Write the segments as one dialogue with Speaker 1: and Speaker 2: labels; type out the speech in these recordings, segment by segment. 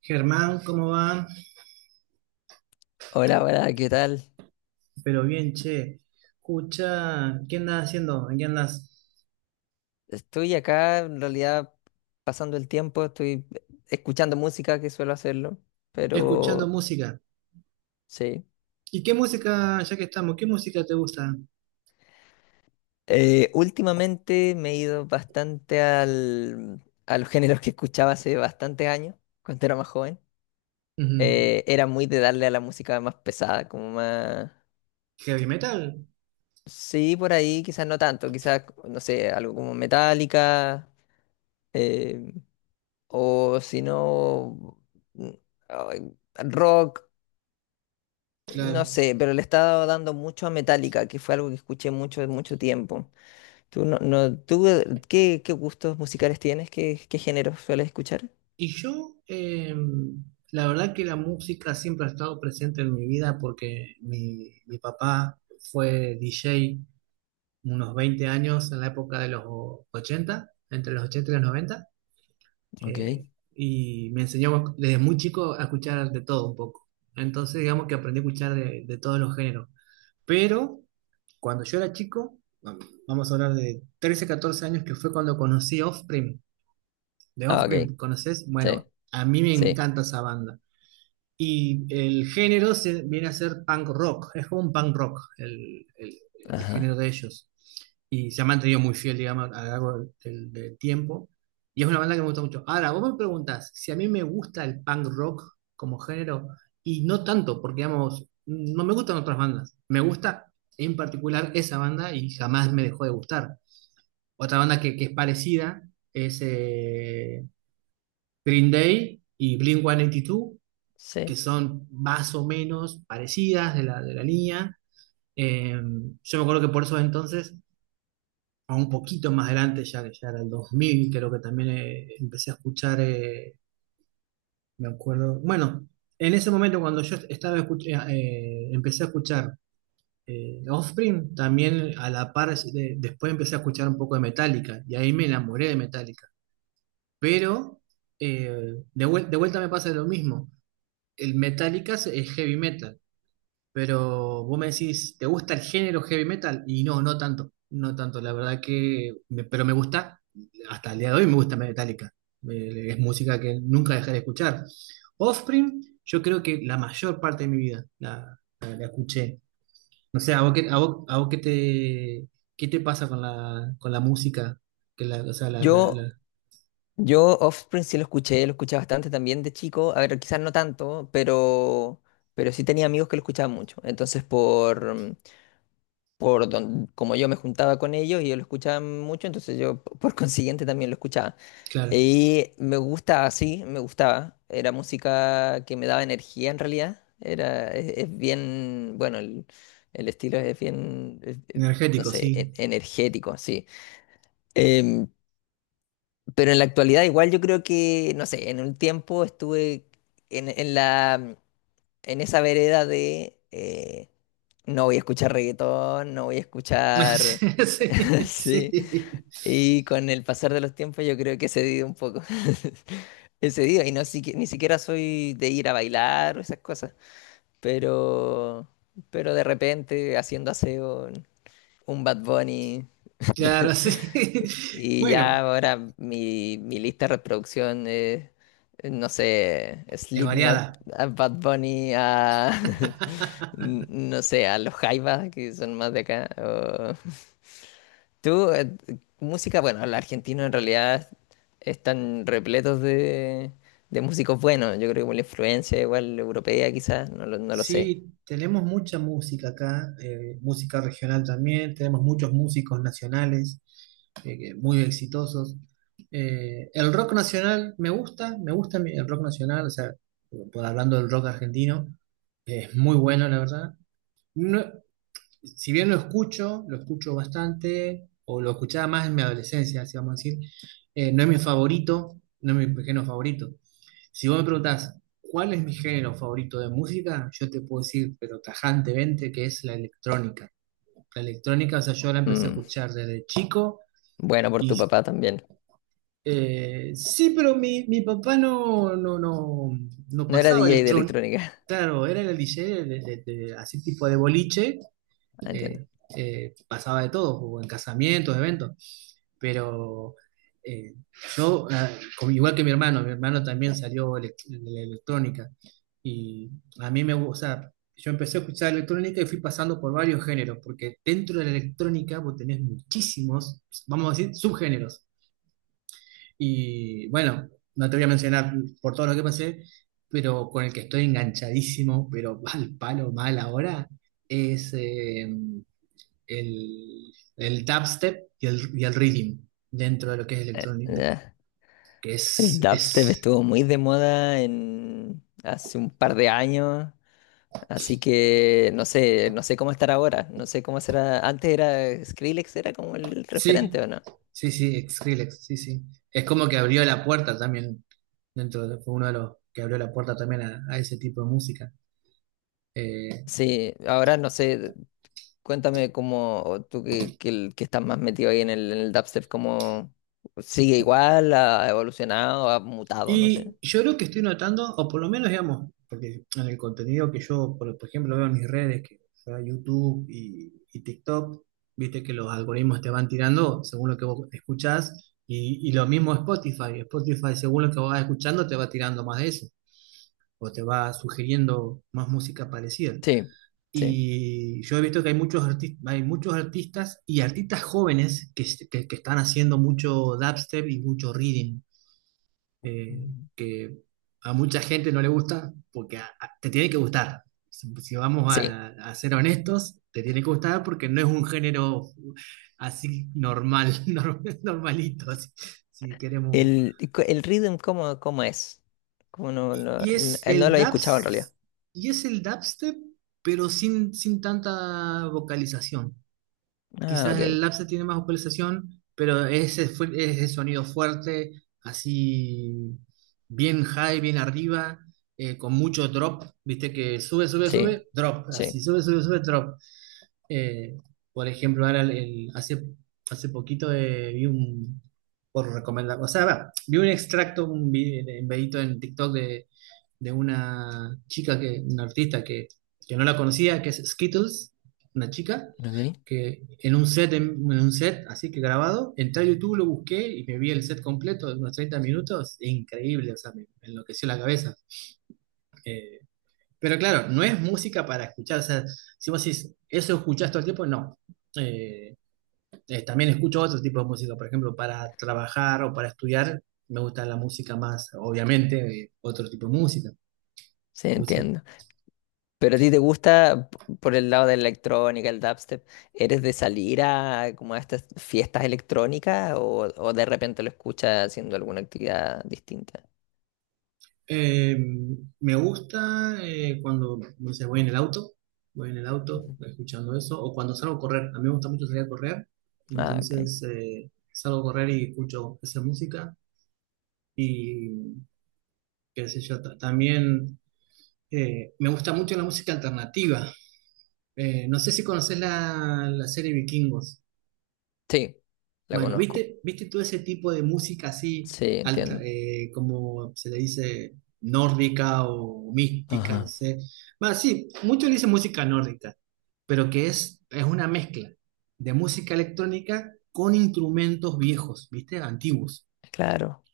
Speaker 1: Germán, ¿cómo va?
Speaker 2: Hola, hola, ¿qué tal?
Speaker 1: Pero bien, che. Escucha, ¿qué andas haciendo? ¿En ¿Qué andas?
Speaker 2: Estoy acá en realidad pasando el tiempo, estoy escuchando música que suelo hacerlo,
Speaker 1: Escuchando
Speaker 2: pero
Speaker 1: música.
Speaker 2: sí.
Speaker 1: ¿Y qué música, ya que estamos, qué música te gusta?
Speaker 2: Últimamente me he ido bastante a los géneros que escuchaba hace bastantes años, cuando era más joven.
Speaker 1: Ujú.
Speaker 2: Era muy de darle a la música más pesada, como más...
Speaker 1: Heavy metal,
Speaker 2: Sí, por ahí quizás no tanto, quizás, no sé, algo como Metallica, eh, o si no... mm, ay, rock. No
Speaker 1: claro.
Speaker 2: sé, pero le estaba dando mucho a Metallica, que fue algo que escuché mucho, mucho tiempo. ¿Tú, no, no- tú qué, ¿qué gustos musicales tienes? ¿Qué géneros sueles escuchar?
Speaker 1: Y yo, la verdad que la música siempre ha estado presente en mi vida porque mi papá fue DJ unos 20 años en la época de los 80, entre los 80 y los 90. eh,
Speaker 2: Ok.
Speaker 1: y me enseñó desde muy chico a escuchar de todo un poco. Entonces, digamos que aprendí a escuchar de todos los géneros. Pero cuando yo era chico, vamos a hablar de 13 14 años, que fue cuando conocí Offspring. De
Speaker 2: Ah, ok.
Speaker 1: Offspring, ¿conoces? Bueno,
Speaker 2: Sí,
Speaker 1: a mí me
Speaker 2: sí.
Speaker 1: encanta esa banda. Y el género se, viene a ser punk rock, es como un punk rock el género
Speaker 2: Ajá.
Speaker 1: de ellos. Y se han mantenido muy fiel, digamos, a lo largo del tiempo. Y es una banda que me gusta mucho. Ahora, vos me preguntás si a mí me gusta el punk rock como género, y no tanto, porque, digamos, no me gustan otras bandas. Me gusta en particular esa banda y jamás me dejó de gustar. Otra banda que es parecida es Green Day y Blink-182,
Speaker 2: Sí.
Speaker 1: que son más o menos parecidas de la línea. Eh, yo me acuerdo que por eso entonces, o un poquito más adelante, ya que ya era el 2000, creo que también empecé a escuchar, me acuerdo, bueno, en ese momento cuando yo estaba empecé a escuchar Offspring, también a la par, después empecé a escuchar un poco de Metallica, y ahí me enamoré de Metallica, pero de vuelta me pasa lo mismo, el Metallica es heavy metal. Pero vos me decís, ¿te gusta el género heavy metal? Y no, no tanto, no tanto, la verdad que, pero me gusta, hasta el día de hoy me gusta Metallica. Es música que nunca dejaré de escuchar. Offspring, yo creo que la mayor parte de mi vida la escuché. No sé, ¿a vos qué, a vos qué te pasa con con la música? Que la, o sea,
Speaker 2: Yo, yo, Offspring sí lo escuché bastante también de chico. A ver, quizás no tanto, pero sí tenía amigos que lo escuchaban mucho. Entonces, como yo me juntaba con ellos y ellos lo escuchaban mucho, entonces yo por consiguiente también lo escuchaba.
Speaker 1: claro,
Speaker 2: Y me gusta, ah, sí, me gustaba. Era música que me daba energía en realidad. Es bien, bueno, el estilo es bien, es, no
Speaker 1: energético,
Speaker 2: sé,
Speaker 1: sí.
Speaker 2: energético, sí. Em, pero en la actualidad igual yo creo que, no sé, en un tiempo estuve en en esa vereda de... no voy a escuchar reggaetón, no voy a escuchar
Speaker 1: Sí,
Speaker 2: sí,
Speaker 1: sí,
Speaker 2: y con el pasar de los tiempos yo creo que he cedido un poco. He cedido y ni siquiera soy de ir a bailar o esas cosas, pero pero de repente haciendo aseo un Bad Bunny
Speaker 1: claro, sí.
Speaker 2: y
Speaker 1: Bueno,
Speaker 2: ya ahora mi lista de reproducción es no sé,
Speaker 1: es
Speaker 2: Slipknot,
Speaker 1: variada.
Speaker 2: a Bad Bunny, a no sé, a los Jaivas que son más de acá. Tú, música, bueno, los argentinos en realidad están repletos de músicos buenos. Yo creo que por la influencia igual europea quizás, no lo sé.
Speaker 1: Sí, tenemos mucha música acá, música regional también, tenemos muchos músicos nacionales muy exitosos. El rock nacional me gusta el rock nacional, o sea, hablando del rock argentino, es muy bueno, la verdad. No, si bien lo escucho bastante, o lo escuchaba más en mi adolescencia, así vamos a decir, no es mi favorito, no es mi género favorito. Si vos me preguntás, ¿cuál es mi género favorito de música? Yo te puedo decir, pero tajantemente, que es la electrónica. La electrónica, o sea, yo la empecé a
Speaker 2: Mm,
Speaker 1: escuchar desde chico
Speaker 2: bueno, por tu
Speaker 1: y
Speaker 2: papá también.
Speaker 1: sí, pero mi papá no, no, no, no
Speaker 2: No era
Speaker 1: pasaba
Speaker 2: DJ de
Speaker 1: electrónica.
Speaker 2: electrónica.
Speaker 1: Claro, era el DJ de, así tipo de boliche,
Speaker 2: Ah, entiendo.
Speaker 1: eh, pasaba de todo, o en casamientos, eventos, pero eh, yo, ah, igual que mi hermano también salió de la electrónica y a mí me gusta, o sea, yo empecé a escuchar electrónica y fui pasando por varios géneros, porque dentro de la electrónica vos tenés muchísimos, vamos a decir, subgéneros. Y bueno, no te voy a mencionar por todo lo que pasé, pero con el que estoy enganchadísimo, pero al palo mal ahora, es el dubstep y el rhythm dentro de lo que es electronic,
Speaker 2: Ya.
Speaker 1: que
Speaker 2: El dubstep
Speaker 1: es,
Speaker 2: estuvo muy de moda en, hace un par de años, así que no sé, no sé cómo estará ahora, no sé cómo será. Antes era Skrillex, era como el
Speaker 1: sí,
Speaker 2: referente, ¿o no?
Speaker 1: sí, sí, Skrillex, sí, sí. Es como que abrió la puerta también, dentro de, fue uno de los que abrió la puerta también a ese tipo de música. Eh,
Speaker 2: Sí, ahora no sé. Cuéntame cómo tú que, que estás más metido ahí en el dubstep, cómo sigue igual, ha evolucionado, ha mutado, no sé.
Speaker 1: Y yo creo que estoy notando, o por lo menos, digamos, porque en el contenido que yo, por ejemplo, veo en mis redes, que sea YouTube y TikTok, viste que los algoritmos te van tirando según lo que vos escuchás, y lo mismo Spotify. Spotify, según lo que vos vas escuchando, te va tirando más de eso, o te va sugiriendo más música parecida.
Speaker 2: Sí, sí.
Speaker 1: Y yo he visto que hay muchos, hay muchos artistas y artistas jóvenes que están haciendo mucho dubstep y mucho reading eh,
Speaker 2: Mm.
Speaker 1: que a mucha gente no le gusta, porque te tiene que gustar. Si, si vamos
Speaker 2: Sí.
Speaker 1: a ser honestos, te tiene que gustar porque no es un género así normal, normalito, así, si queremos.
Speaker 2: El, y el rhythm, ¿cómo, cómo es? ¿Cómo
Speaker 1: Y, y es
Speaker 2: no
Speaker 1: el
Speaker 2: lo he escuchado en realidad?
Speaker 1: dubs, y es el dubstep, pero sin tanta vocalización.
Speaker 2: Ah,
Speaker 1: Quizás
Speaker 2: ok.
Speaker 1: el Lapse tiene más vocalización, pero es el sonido fuerte, así bien high, bien arriba, con mucho drop, viste que sube, sube,
Speaker 2: Sí,
Speaker 1: sube, drop, así
Speaker 2: sí.
Speaker 1: sube, sube, sube, drop. Eh, por ejemplo, ahora hace poquito vi un, por recomendar, o sea, va, vi un extracto, un videito en TikTok de, una chica, que, una artista que no la conocía, que es Skittles, una chica,
Speaker 2: Ok.
Speaker 1: que en un set, en un set, así que grabado, entré a YouTube, lo busqué y me vi el set completo de unos 30 minutos, increíble, o sea, me enloqueció la cabeza. Eh, pero claro, no es música para escuchar. O sea, si vos decís, eso escuchás todo el tiempo, no. Eh, También escucho otro tipo de música. Por ejemplo, para trabajar o para estudiar, me gusta la música más, obviamente, otro tipo de música.
Speaker 2: Sí,
Speaker 1: música.
Speaker 2: entiendo. Pero a ti te gusta por el lado de la electrónica, el dubstep, ¿eres de salir a como a estas fiestas electrónicas o de repente lo escuchas haciendo alguna actividad distinta?
Speaker 1: Eh, Me gusta cuando, no sé, voy en el auto, voy en el auto
Speaker 2: Ujú.
Speaker 1: escuchando eso, o cuando salgo a correr. A mí me gusta mucho salir a correr.
Speaker 2: Ah, ok.
Speaker 1: Entonces, salgo a correr y escucho esa música. Y qué sé yo, también me gusta mucho la música alternativa. No sé si conoces la serie Vikingos.
Speaker 2: Sí, la
Speaker 1: Bueno,
Speaker 2: conozco.
Speaker 1: ¿viste, viste todo ese tipo de música así,
Speaker 2: Sí, entiendo.
Speaker 1: como se le dice, nórdica o mística,
Speaker 2: Ajá.
Speaker 1: no sé? Bueno, sí, muchos le dicen música nórdica, pero que es una mezcla de música electrónica con instrumentos viejos, ¿viste? Antiguos.
Speaker 2: Claro.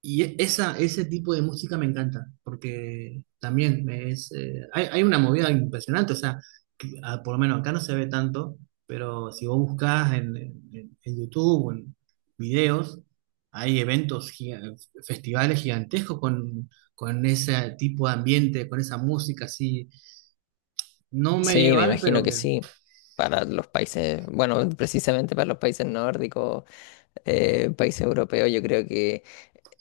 Speaker 1: Ese tipo de música me encanta, porque también es, hay una movida impresionante, o sea, por lo menos acá no se ve tanto, pero si vos buscás en YouTube o en videos, hay eventos, festivales gigantescos con ese tipo de ambiente, con esa música así, no
Speaker 2: Sí, me
Speaker 1: medieval,
Speaker 2: imagino
Speaker 1: pero
Speaker 2: que
Speaker 1: que,
Speaker 2: sí. Para los países, bueno, precisamente para los países nórdicos, países europeos, yo creo que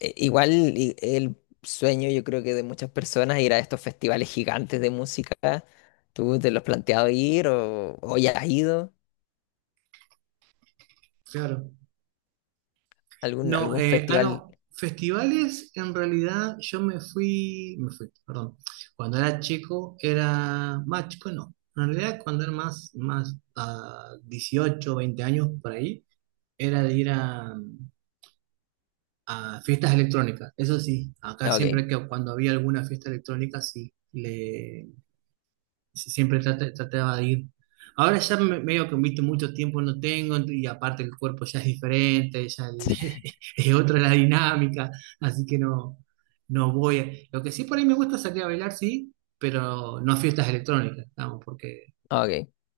Speaker 2: El sueño, yo creo que de muchas personas, ir a estos festivales gigantes de música. ¿Tú te lo has planteado ir o ya has ido?
Speaker 1: claro.
Speaker 2: ¿Algún,
Speaker 1: No,
Speaker 2: algún festival?
Speaker 1: no, festivales, en realidad yo me fui, perdón, cuando era chico era más chico, no, en realidad cuando era más, a 18, 20 años por ahí, era de ir a fiestas electrónicas, eso sí, acá
Speaker 2: No, ok.
Speaker 1: siempre que cuando había alguna fiesta electrónica, sí, si, trataba de ir. Ahora ya medio que invito mucho tiempo no tengo y aparte el cuerpo ya es diferente, ya es otra la dinámica, así que no, no voy. Lo que sí por ahí me gusta salir a bailar, sí, pero no a fiestas electrónicas, estamos, porque
Speaker 2: Ok,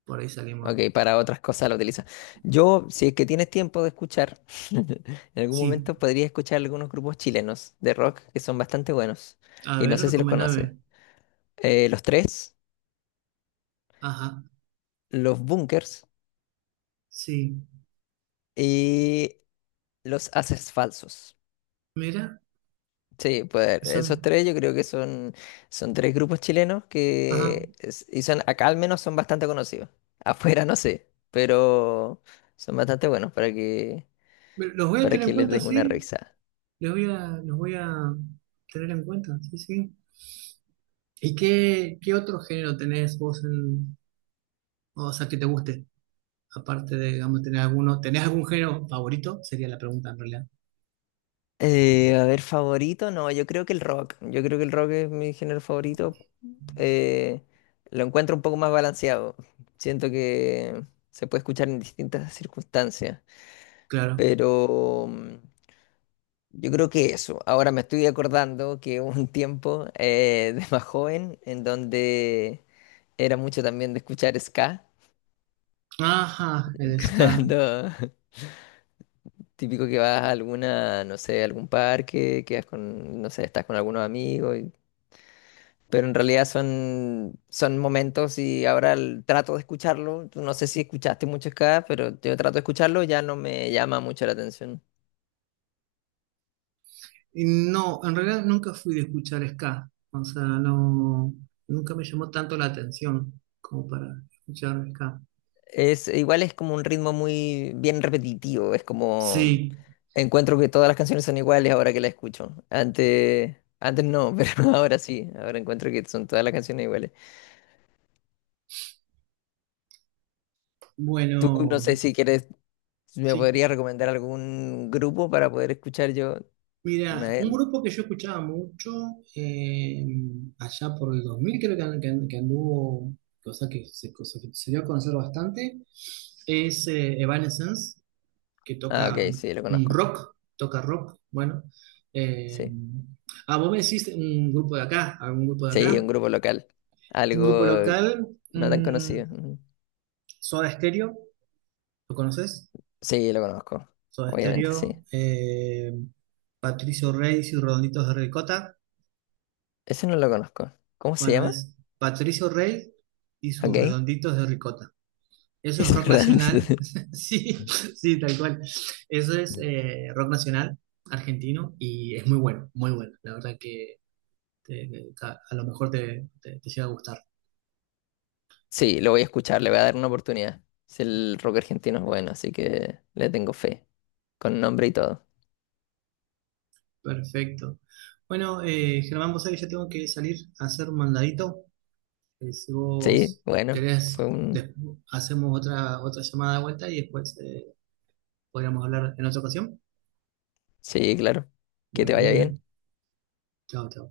Speaker 1: por ahí
Speaker 2: ok,
Speaker 1: salimos.
Speaker 2: para otras cosas lo utiliza. Yo, si es que tienes tiempo de escuchar, en algún
Speaker 1: Sí,
Speaker 2: momento podría escuchar algunos grupos chilenos de rock que son bastante buenos.
Speaker 1: a
Speaker 2: Y no
Speaker 1: ver,
Speaker 2: sé si los conoces.
Speaker 1: recomendame.
Speaker 2: Los Tres,
Speaker 1: Ajá,
Speaker 2: los Bunkers
Speaker 1: sí,
Speaker 2: y los Haces Falsos.
Speaker 1: mira,
Speaker 2: Sí, pues esos
Speaker 1: son,
Speaker 2: tres yo creo que son, son tres grupos chilenos
Speaker 1: ajá,
Speaker 2: y son, acá al menos son bastante conocidos. Afuera no sé, pero son bastante buenos
Speaker 1: los voy a
Speaker 2: para
Speaker 1: tener
Speaker 2: que
Speaker 1: en
Speaker 2: les
Speaker 1: cuenta,
Speaker 2: des una
Speaker 1: sí,
Speaker 2: revisada.
Speaker 1: los voy a tener en cuenta, sí, sí. ¿Y qué, qué otro género tenés vos en, o sea, que te guste? Aparte de, digamos, tener alguno, ¿tenés algún género favorito? Sería la pregunta en realidad.
Speaker 2: A ver, favorito, no, yo creo que el rock. Yo creo que el rock es mi género favorito. Eh, lo encuentro un poco más balanceado. Siento que se puede escuchar en distintas circunstancias,
Speaker 1: Claro.
Speaker 2: pero... mm, yo creo que eso. Ahora me estoy acordando que hubo un tiempo de más joven en donde era mucho también de escuchar ska.
Speaker 1: Ajá, el ska.
Speaker 2: Cuando típico que vas a alguna, no sé, algún parque, quedas con, no sé, estás con algunos amigos. Pero en realidad son, son momentos y ahora trato de escucharlo. Tú no sé si escuchaste mucho ska, pero yo trato de escucharlo, ya no me llama mucho la atención.
Speaker 1: Y no, en realidad nunca fui de escuchar ska. O sea, no, nunca me llamó tanto la atención como para escuchar ska.
Speaker 2: Es, igual es como un ritmo muy bien repetitivo, es como
Speaker 1: Sí,
Speaker 2: encuentro que todas las canciones son iguales ahora que las escucho. Antes, antes no, pero ahora sí, ahora encuentro que son todas las canciones iguales. Tú no
Speaker 1: bueno,
Speaker 2: sé si quieres, si me
Speaker 1: sí.
Speaker 2: podrías recomendar algún grupo para poder escuchar yo una
Speaker 1: Mira,
Speaker 2: vez.
Speaker 1: un grupo que yo escuchaba mucho eh, allá por el 2000 creo que, que anduvo, cosa que se dio a conocer bastante, es Evanescence, que
Speaker 2: Ah,
Speaker 1: toca
Speaker 2: ok, sí, lo
Speaker 1: un
Speaker 2: conozco.
Speaker 1: rock, toca rock, bueno. eh,
Speaker 2: Sí.
Speaker 1: Vos me decís un grupo de acá, algún grupo de
Speaker 2: Sí,
Speaker 1: acá,
Speaker 2: un grupo local.
Speaker 1: un grupo
Speaker 2: Algo
Speaker 1: local,
Speaker 2: no tan
Speaker 1: mm,
Speaker 2: conocido. Ujú.
Speaker 1: Soda Stereo, ¿lo conoces?
Speaker 2: Sí, lo conozco.
Speaker 1: Soda
Speaker 2: Obviamente, sí.
Speaker 1: Stereo, Patricio Reyes y Redonditos de Ricota.
Speaker 2: Ese no lo conozco. ¿Cómo se
Speaker 1: Bueno,
Speaker 2: llama?
Speaker 1: es Patricio Rey y sus
Speaker 2: Ok.
Speaker 1: redonditos de ricota. Eso es
Speaker 2: Es
Speaker 1: rock
Speaker 2: Randy.
Speaker 1: nacional. Sí, sí, tal cual. Eso es rock nacional argentino y es muy bueno, muy bueno. La verdad que a lo mejor te llega a gustar.
Speaker 2: Sí, lo voy a escuchar, le voy a dar una oportunidad. Si el rock argentino es bueno, así que le tengo fe, con nombre y todo.
Speaker 1: Perfecto. Bueno, Germán, vos sabés que ya tengo que salir a hacer un mandadito. Si
Speaker 2: Sí,
Speaker 1: vos
Speaker 2: bueno, fue
Speaker 1: querés,
Speaker 2: un...
Speaker 1: hacemos otra, otra llamada de vuelta y después podríamos hablar en otra ocasión.
Speaker 2: Sí, claro. Que te
Speaker 1: Bueno,
Speaker 2: vaya
Speaker 1: muy
Speaker 2: bien.
Speaker 1: bien. Chao, chao.